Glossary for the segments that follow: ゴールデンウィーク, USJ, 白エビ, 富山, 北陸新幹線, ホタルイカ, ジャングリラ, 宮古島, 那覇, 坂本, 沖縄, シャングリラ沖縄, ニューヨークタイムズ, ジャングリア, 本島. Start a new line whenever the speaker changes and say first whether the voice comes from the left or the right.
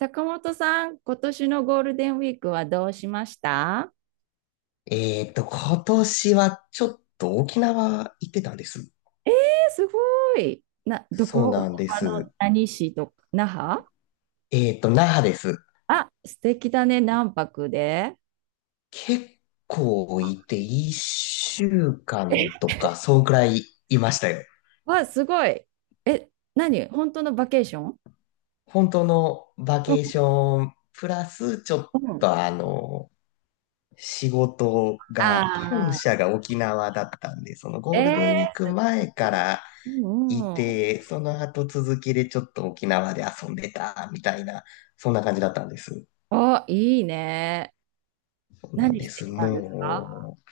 right: 坂本さん、今年のゴールデンウィークはどうしました？
left: 今年はちょっと沖縄行ってたんです。
right: え、すごい。ど
left: そう
right: こ
left: なんです。
right: 何市とか、那覇？
left: 那覇です。
right: あ、素敵だね、何泊で？
left: 結構いて、一週間とか、そうくらいいましたよ。
right: わ、すごい。え、何、本当のバケーション？
left: 本当のバ
right: うん
left: ケーション、プラスちょっ
right: うん。
left: と仕事が、本
right: あ
left: 社が沖縄だったんで、その
right: あ、
left: ゴールデンウィーク前から
right: うん
left: い
right: うん。
left: て、その後続きでちょっと沖縄で遊んでた、みたいな、そんな感じだったんです。
right: お、いいね。
left: そうなん
right: 何
left: で
right: して
left: す。
right: きたんですか？
left: もう、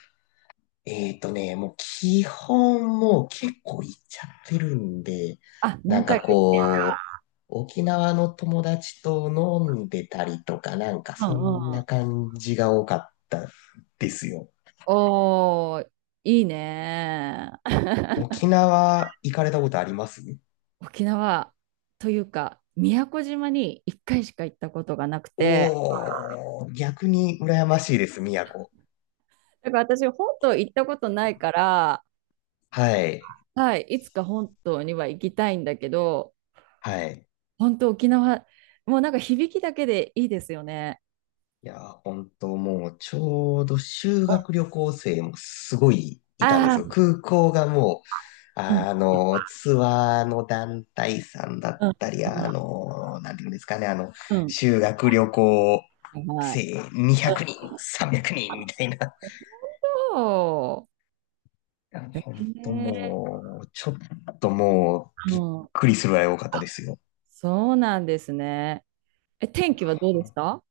left: もう基本もう結構行っちゃってるんで、
right: あ、
left: な
right: 何
left: んか
right: 回か。
left: こう、沖縄の友達と飲んでたりとか、なんか
right: う
left: そ
right: ん
left: ん
right: うん。
left: な感じが多かったですよ。
right: おー、いいね。
left: 沖縄行かれたことあります？
right: 沖縄というか、宮古島に1回しか行ったことがなくて、
left: おー、逆に羨ましいです、宮古。
right: だから私、本島行ったことないから、
left: はい。
right: はい、いつか本島には行きたいんだけど、
left: はい。
right: 本当沖縄、もうなんか響きだけでいいですよね。
left: いやー、本当もう、ちょうど修学旅行生もすごいいたんで
right: あ
left: すよ。
right: あ、
left: 空港がもう、
right: うん、
left: ツアーの団体さんだっ
right: うん、うん、
left: たり、なんていうんですかね、
right: うん、
left: 修学旅行
right: はいはい。
left: 生200人、300人みたいな。い
right: そ
left: や、
right: う。
left: 本当もう、ちょっともう、
right: う
left: びっ
right: ん。
left: くりするぐらい多かったで
right: あ、
left: すよ。
right: そうなんですね。え、天気はどうですか？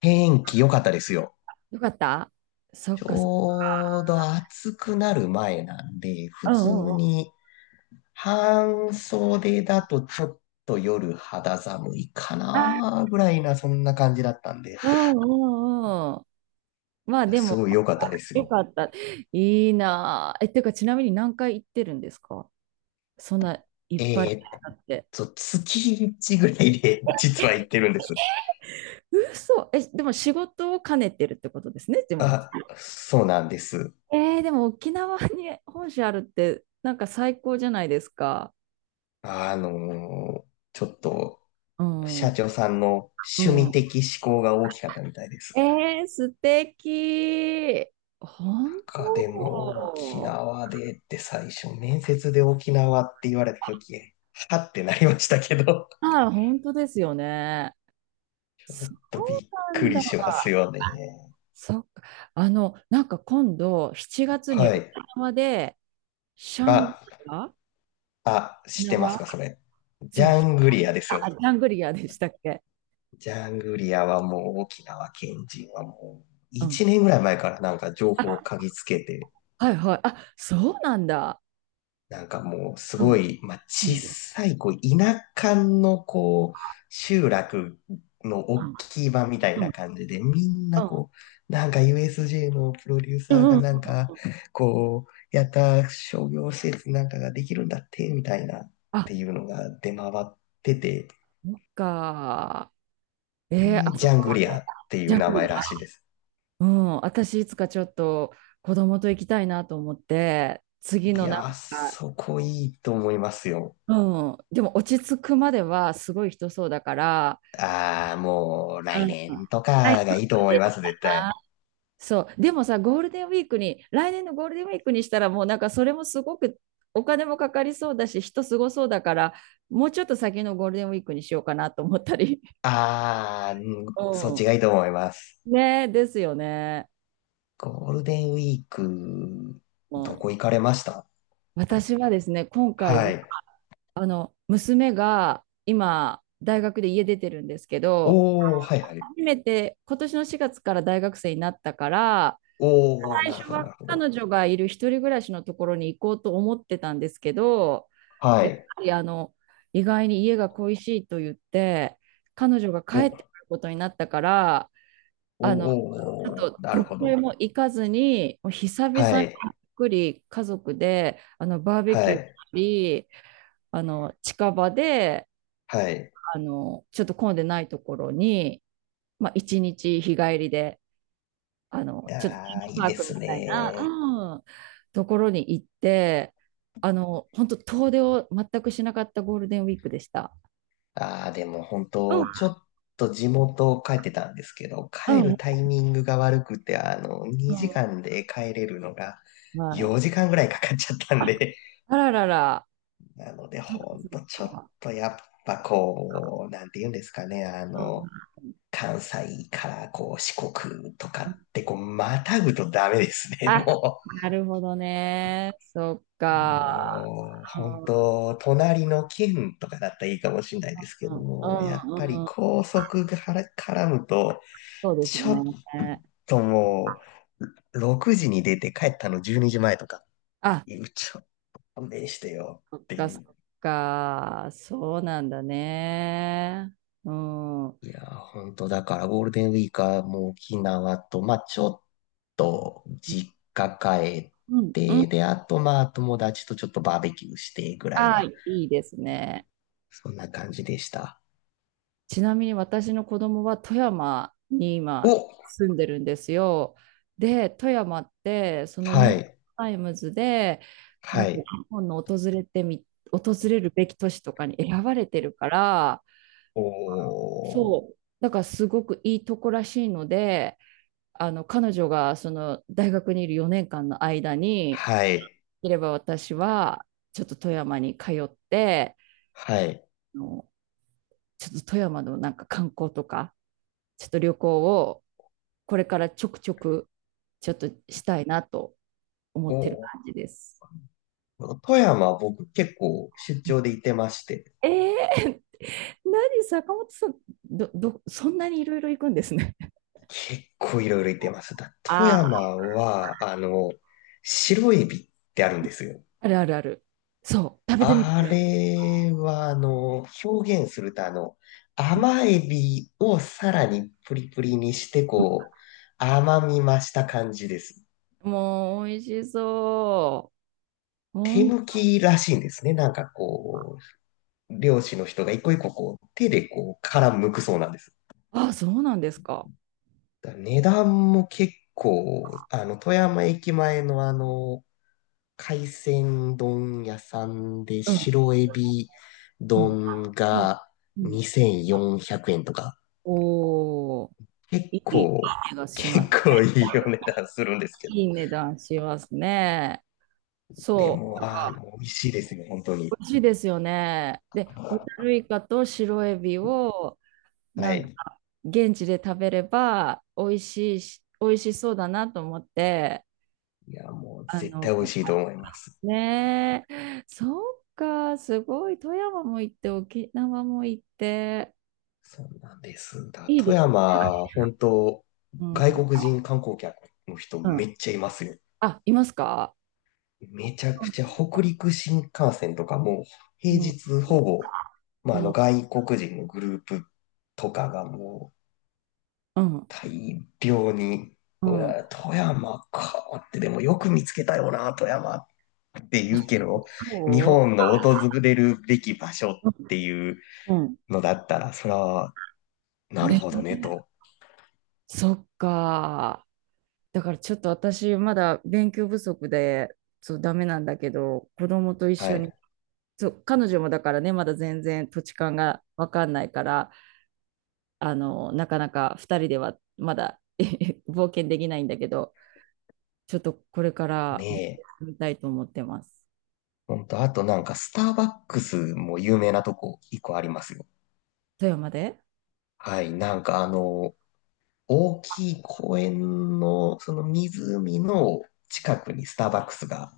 left: 天気良かったですよ。
right: よかった。そ
left: ち
right: っかそっか。
left: ょうど暑くなる前なんで、普
right: うんうんう
left: 通
right: ん。
left: に半袖だとちょっと夜肌寒いか
right: あ、
left: なぐらいな、そんな感じだったんで、
right: うんうんうん。まあで
left: す
right: も、
left: ごい良かったです
right: よ
left: よ。
right: かった。いいなぁ。え、てか、ちなみに何回行ってるんですか？そんないっぱい
left: えーっ
right: あって。
left: 月1ぐらいで実は行ってるんです。
right: 嘘。え、でも仕事を兼ねてるってことですね、でも。
left: あ、そうなんです。
right: えー、でも沖縄に本社あるって、なんか最高じゃないですか。
left: あのーちょっと、
right: うん。
left: 社
right: う
left: 長さんの趣味
right: ん。
left: 的思考が大きかったみたいです。
right: えー、素敵。本
left: なんかでも、沖
right: 当。
left: 縄でって最初、面接で沖縄って言われた時、はってなりましたけど。
right: ああ、本当ですよね。そう
left: とびっ
right: な
left: く
right: ん
left: り
right: だ。
left: しますよね。
right: そっか。なんか今度、7月に
left: は
right: 沖
left: い。
right: 縄で、シャングリ
left: あ、
right: ラ
left: あ、
right: 沖
left: 知ってま
right: 縄、
left: すか、それ？ジ
right: そう
left: ャ
right: し、シ
left: ングリアですよ
right: あ
left: ね。
right: シャングリラでしたっけ？
left: ジャングリアはもう沖縄県人はもう
right: うん。
left: 1年ぐらい前からなんか情
right: あ、
left: 報を嗅ぎつけて、
right: はいはい。あ、そうなんだ。
left: なんかもうす
right: う
left: ご
right: ん、
left: い、まあ、
right: うん、
left: 小
right: うん、
left: さい、こう、田舎のこう、集落の大きい場みたい
right: うん、
left: な感じで、みんなこう、なんか USJ のプロデュー
right: う
left: サーが
right: ん、うん。
left: なんか、こう、やった商業施設なんかができるんだって、みたいなっ
right: あ、
left: ていうのが出回ってて、
right: そっか。えー、
left: で、
right: あ
left: ジ
right: そ
left: ャン
right: こ、
left: グリアってい
right: ジ
left: う
right: ャン
left: 名
right: グリラ。
left: 前らしいです。
right: うん、私いつかちょっと子供と行きたいなと思って、次
left: い
right: のなん
left: やー、
right: か、
left: そこいいと思いますよ。
right: うん、でも落ち着くまではすごい人そうだから、
left: ああ、もう
right: う
left: 来
right: ん。
left: 年と
right: はい、
left: かがいいと思
right: で
left: います、絶
right: な。
left: 対。
right: そう、でもさ、ゴールデンウィークに、来年のゴールデンウィークにしたら、もうなんかそれもすごくお金もかかりそうだし、人すごそうだから、もうちょっと先のゴールデンウィークにしようかなと思ったり。
left: ああ、うん、 そっちが
right: う
left: いいと思います。
right: ん。ねえ、ですよね。
left: ゴールデンウィーク、
right: う
left: ど
right: ん。
left: こ行かれました？
right: 私はですね、今回は、
left: はい。
right: 娘が今、大学で家出てるんですけど、
left: おー、はいはい。
right: 初めて今年の4月から大学生になったから、
left: おー、
right: 最
left: なる
right: 初
left: ほど、な
right: は
left: るほど。
right: 彼女がいる一人暮らしのところに行こうと思ってたんですけど、
left: は
right: やっ
left: い。
right: ぱり意外に家が恋しいと言って、彼女が
left: お、
right: 帰ってくることになったから、あのちょっ
left: おー、
right: と
left: な
right: ど
left: るほ
right: こへ
left: ど。
right: も行かずに、もう久々
left: は
right: に
left: い、
right: ゆっくり家族でバーベ
left: は
right: キューし
left: い、
right: たり、近場で
left: はい。
right: ちょっと混んでないところに、まあ、一日日帰りで。ちょっとテー
left: ああ、いい
right: マパ
left: で
right: ークみ
left: す
right: たいな、
left: ね。
right: うん、ところに行って、本当遠出を全くしなかったゴールデンウィークでした。
left: ああ、でも本
right: うん、
left: 当、ちょっと地元帰ってたんですけど、
right: う
left: 帰
right: ん、
left: るタイミングが悪くて、2時
right: う
left: 間で帰れるのが
right: ん、はい。
left: 4時間ぐらいかかっちゃったんで、
right: あららら、
left: なので、
right: そっか
left: ほん
right: そっ
left: とちょっ
right: か。
left: とやっぱこう、なんて言うんですかね、
right: うん、
left: 関西からこう四国とかってこう、またぐとダメですね、
right: あ、
left: も
right: なるほどね。そっ
left: う。
right: か。
left: もう、
right: う
left: 本
right: ん、う
left: 当隣の県とかだったらいいかもしれないですけ
right: ん、う
left: ども、やっぱり
right: ん、うん、
left: 高速がから絡むと、
right: そうです
left: ち
right: ね。
left: ょっともう、6時に出て帰ったの12時前とかっ
right: あ、
left: ていう、ちょっと勘弁してよ
right: そっ
left: って
right: か
left: い
right: そっ
left: う。
right: か。そうなんだね。うん。うん、
left: いやー、本当だからゴールデンウィークはもう沖縄と、まあちょっと実家帰っ
right: うん。
left: て、で、あとまあ友達とちょっとバーベキューしてぐらい
right: ああ、
left: な、
right: いいですね。
left: そんな感じでした。
right: ちなみに私の子供は富山に
left: お、
right: 今住んでるんですよ。で、富山ってそのニ
left: は
right: ューヨーク
left: い、
right: タイムズでな
left: は
right: んか日
left: い、
right: 本の訪れるべき都市とかに選ばれてるから、
left: お
right: そ
left: ー、
right: う、だからすごくいいとこらしいので、彼女がその大学にいる4年間の間に、
left: はい、
right: いれば私はちょっと富山に通って、
left: はい、
right: あのちょっと富山のなんか観光とか、ちょっと旅行をこれからちょくちょくちょっとしたいなと思
left: お
right: ってる
left: ー、
right: 感じです。
left: 富山僕結構出張で行ってまして、
right: えー、何、坂本さん、そんなにいろいろ行くんですね。
left: 結構いろいろ行ってます。だ、富
right: ああ、
left: 山は、白エビってあるんですよ。
right: あるあるある。そう、食べてみて。
left: あれは、表現すると、
right: うん、
left: 甘エビをさらにプリプリにして、こう、甘み増した感じです。
right: もう、美味しそう。
left: 手抜きらしいんですね。なんかこう、漁師の人が一個一個こう、手でこう、殻剥くそうなんです。
right: あ、そうなんですか。
left: 値段も結構、富山駅前の海鮮丼屋さんで
right: うん、
left: 白エビ
right: うん、
left: 丼
right: うん、
left: が
right: うん。
left: 2400円とか、
right: おー、
left: 結
right: いい、いい
left: 構、
right: 値がしま
left: 結
right: す。
left: 構いいお値段するんですけど。
right: いい値段しますね。
left: で
right: そ
left: も、
right: う。
left: 美味しいですよ、本当
right: 美
left: に。
right: 味しいですよね。で、ホタルイカと白エビを
left: は
right: なん
left: い。
right: か現地で食べれば美味しいし、美味しそうだなと思って、
left: いや、もう
right: あ
left: 絶
right: の、
left: 対美味しいと思います。
right: ねえ、そうか、すごい、富山も行って、沖縄も行って、
left: そうなんです。だ、
right: いい
left: 富
right: ですね。
left: 山、本当、
right: う
left: 外
right: ん。う
left: 国人観光客の人め
right: ん。
left: っちゃいますよ。
right: あ、いますか？
left: めちゃ
right: う
left: くちゃ
right: ん。
left: 北陸新幹線とかも、平
right: うん。
left: 日ほぼ、
right: う
left: まあ、
right: ん。
left: 外国人のグループとかがもう、
right: うん。
left: 大量に、
right: う
left: う
right: ん、
left: わ富山かって、でもよく見つけたよな、富山っっていうけど、日
right: そ
left: 本の訪れるべき場所っていう
right: う、うん。
left: のだったら、それは、なる
right: ね。
left: ほどね、と。
right: そっか。だからちょっと私まだ勉強不足でそうダメなんだけど子供と一
left: は
right: 緒に
left: い。
right: そう彼女もだからねまだ全然土地勘が分かんないからなかなか2人ではまだ 冒険できないんだけどちょっとこれか
left: ね
right: ら勉強
left: え。
right: してみたいと思ってます。
left: ほんと、あとなんか、スターバックスも有名なとこ一個ありますよ。
right: 富山で？
left: はい。なんか大きい公園の、その湖の近くにスターバックスが、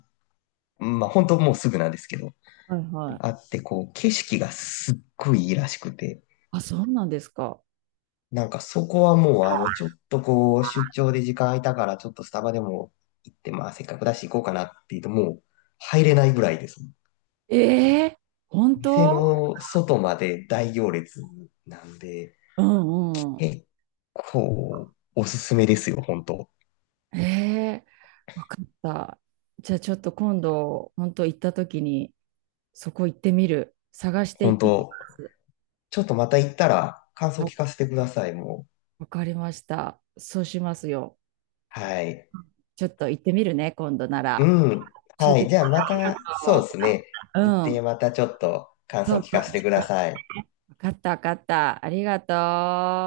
left: まあ本当もうすぐなんですけど、
right: はいは
left: あ
right: い。
left: って、こう、景色がすっごいいいらしくて、
right: あ、そうなんですか。
left: なんかそこはもう、ちょっとこう、出張で時間空いたから、ちょっとスタバでも行って、まあ、せっかくだし行こうかなって言うと、もう、入れないぐらいです。
right: ええ、本
left: 店
right: 当？
left: の外まで大行列なんで、
right: うんうん。
left: 結構、おすすめですよ、本当。
right: ええ、わかった。じゃあちょっと今度本当行った時にそこ行ってみる。探して行
left: 本
right: ってみま
left: 当
right: す。
left: ちょっとまた行ったら、感想聞か
right: あ、
left: せてください、もう。
right: わかりました。そうしますよ。
left: はい。
right: ちょっと行ってみるね、今度な
left: う
right: ら。
left: ん。
right: 教え
left: は
right: て
left: い。
right: く
left: じゃあま
right: れ
left: た、そうで
right: よ。
left: すね。行っ
right: う
left: て、
right: ん。
left: またちょっと感
right: そ
left: 想
right: う
left: 聞
right: そう。
left: かせてください。
right: わかった、わかった。ありが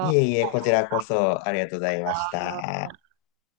left: いえい
right: う。
left: え、こちらこそありがとうございました。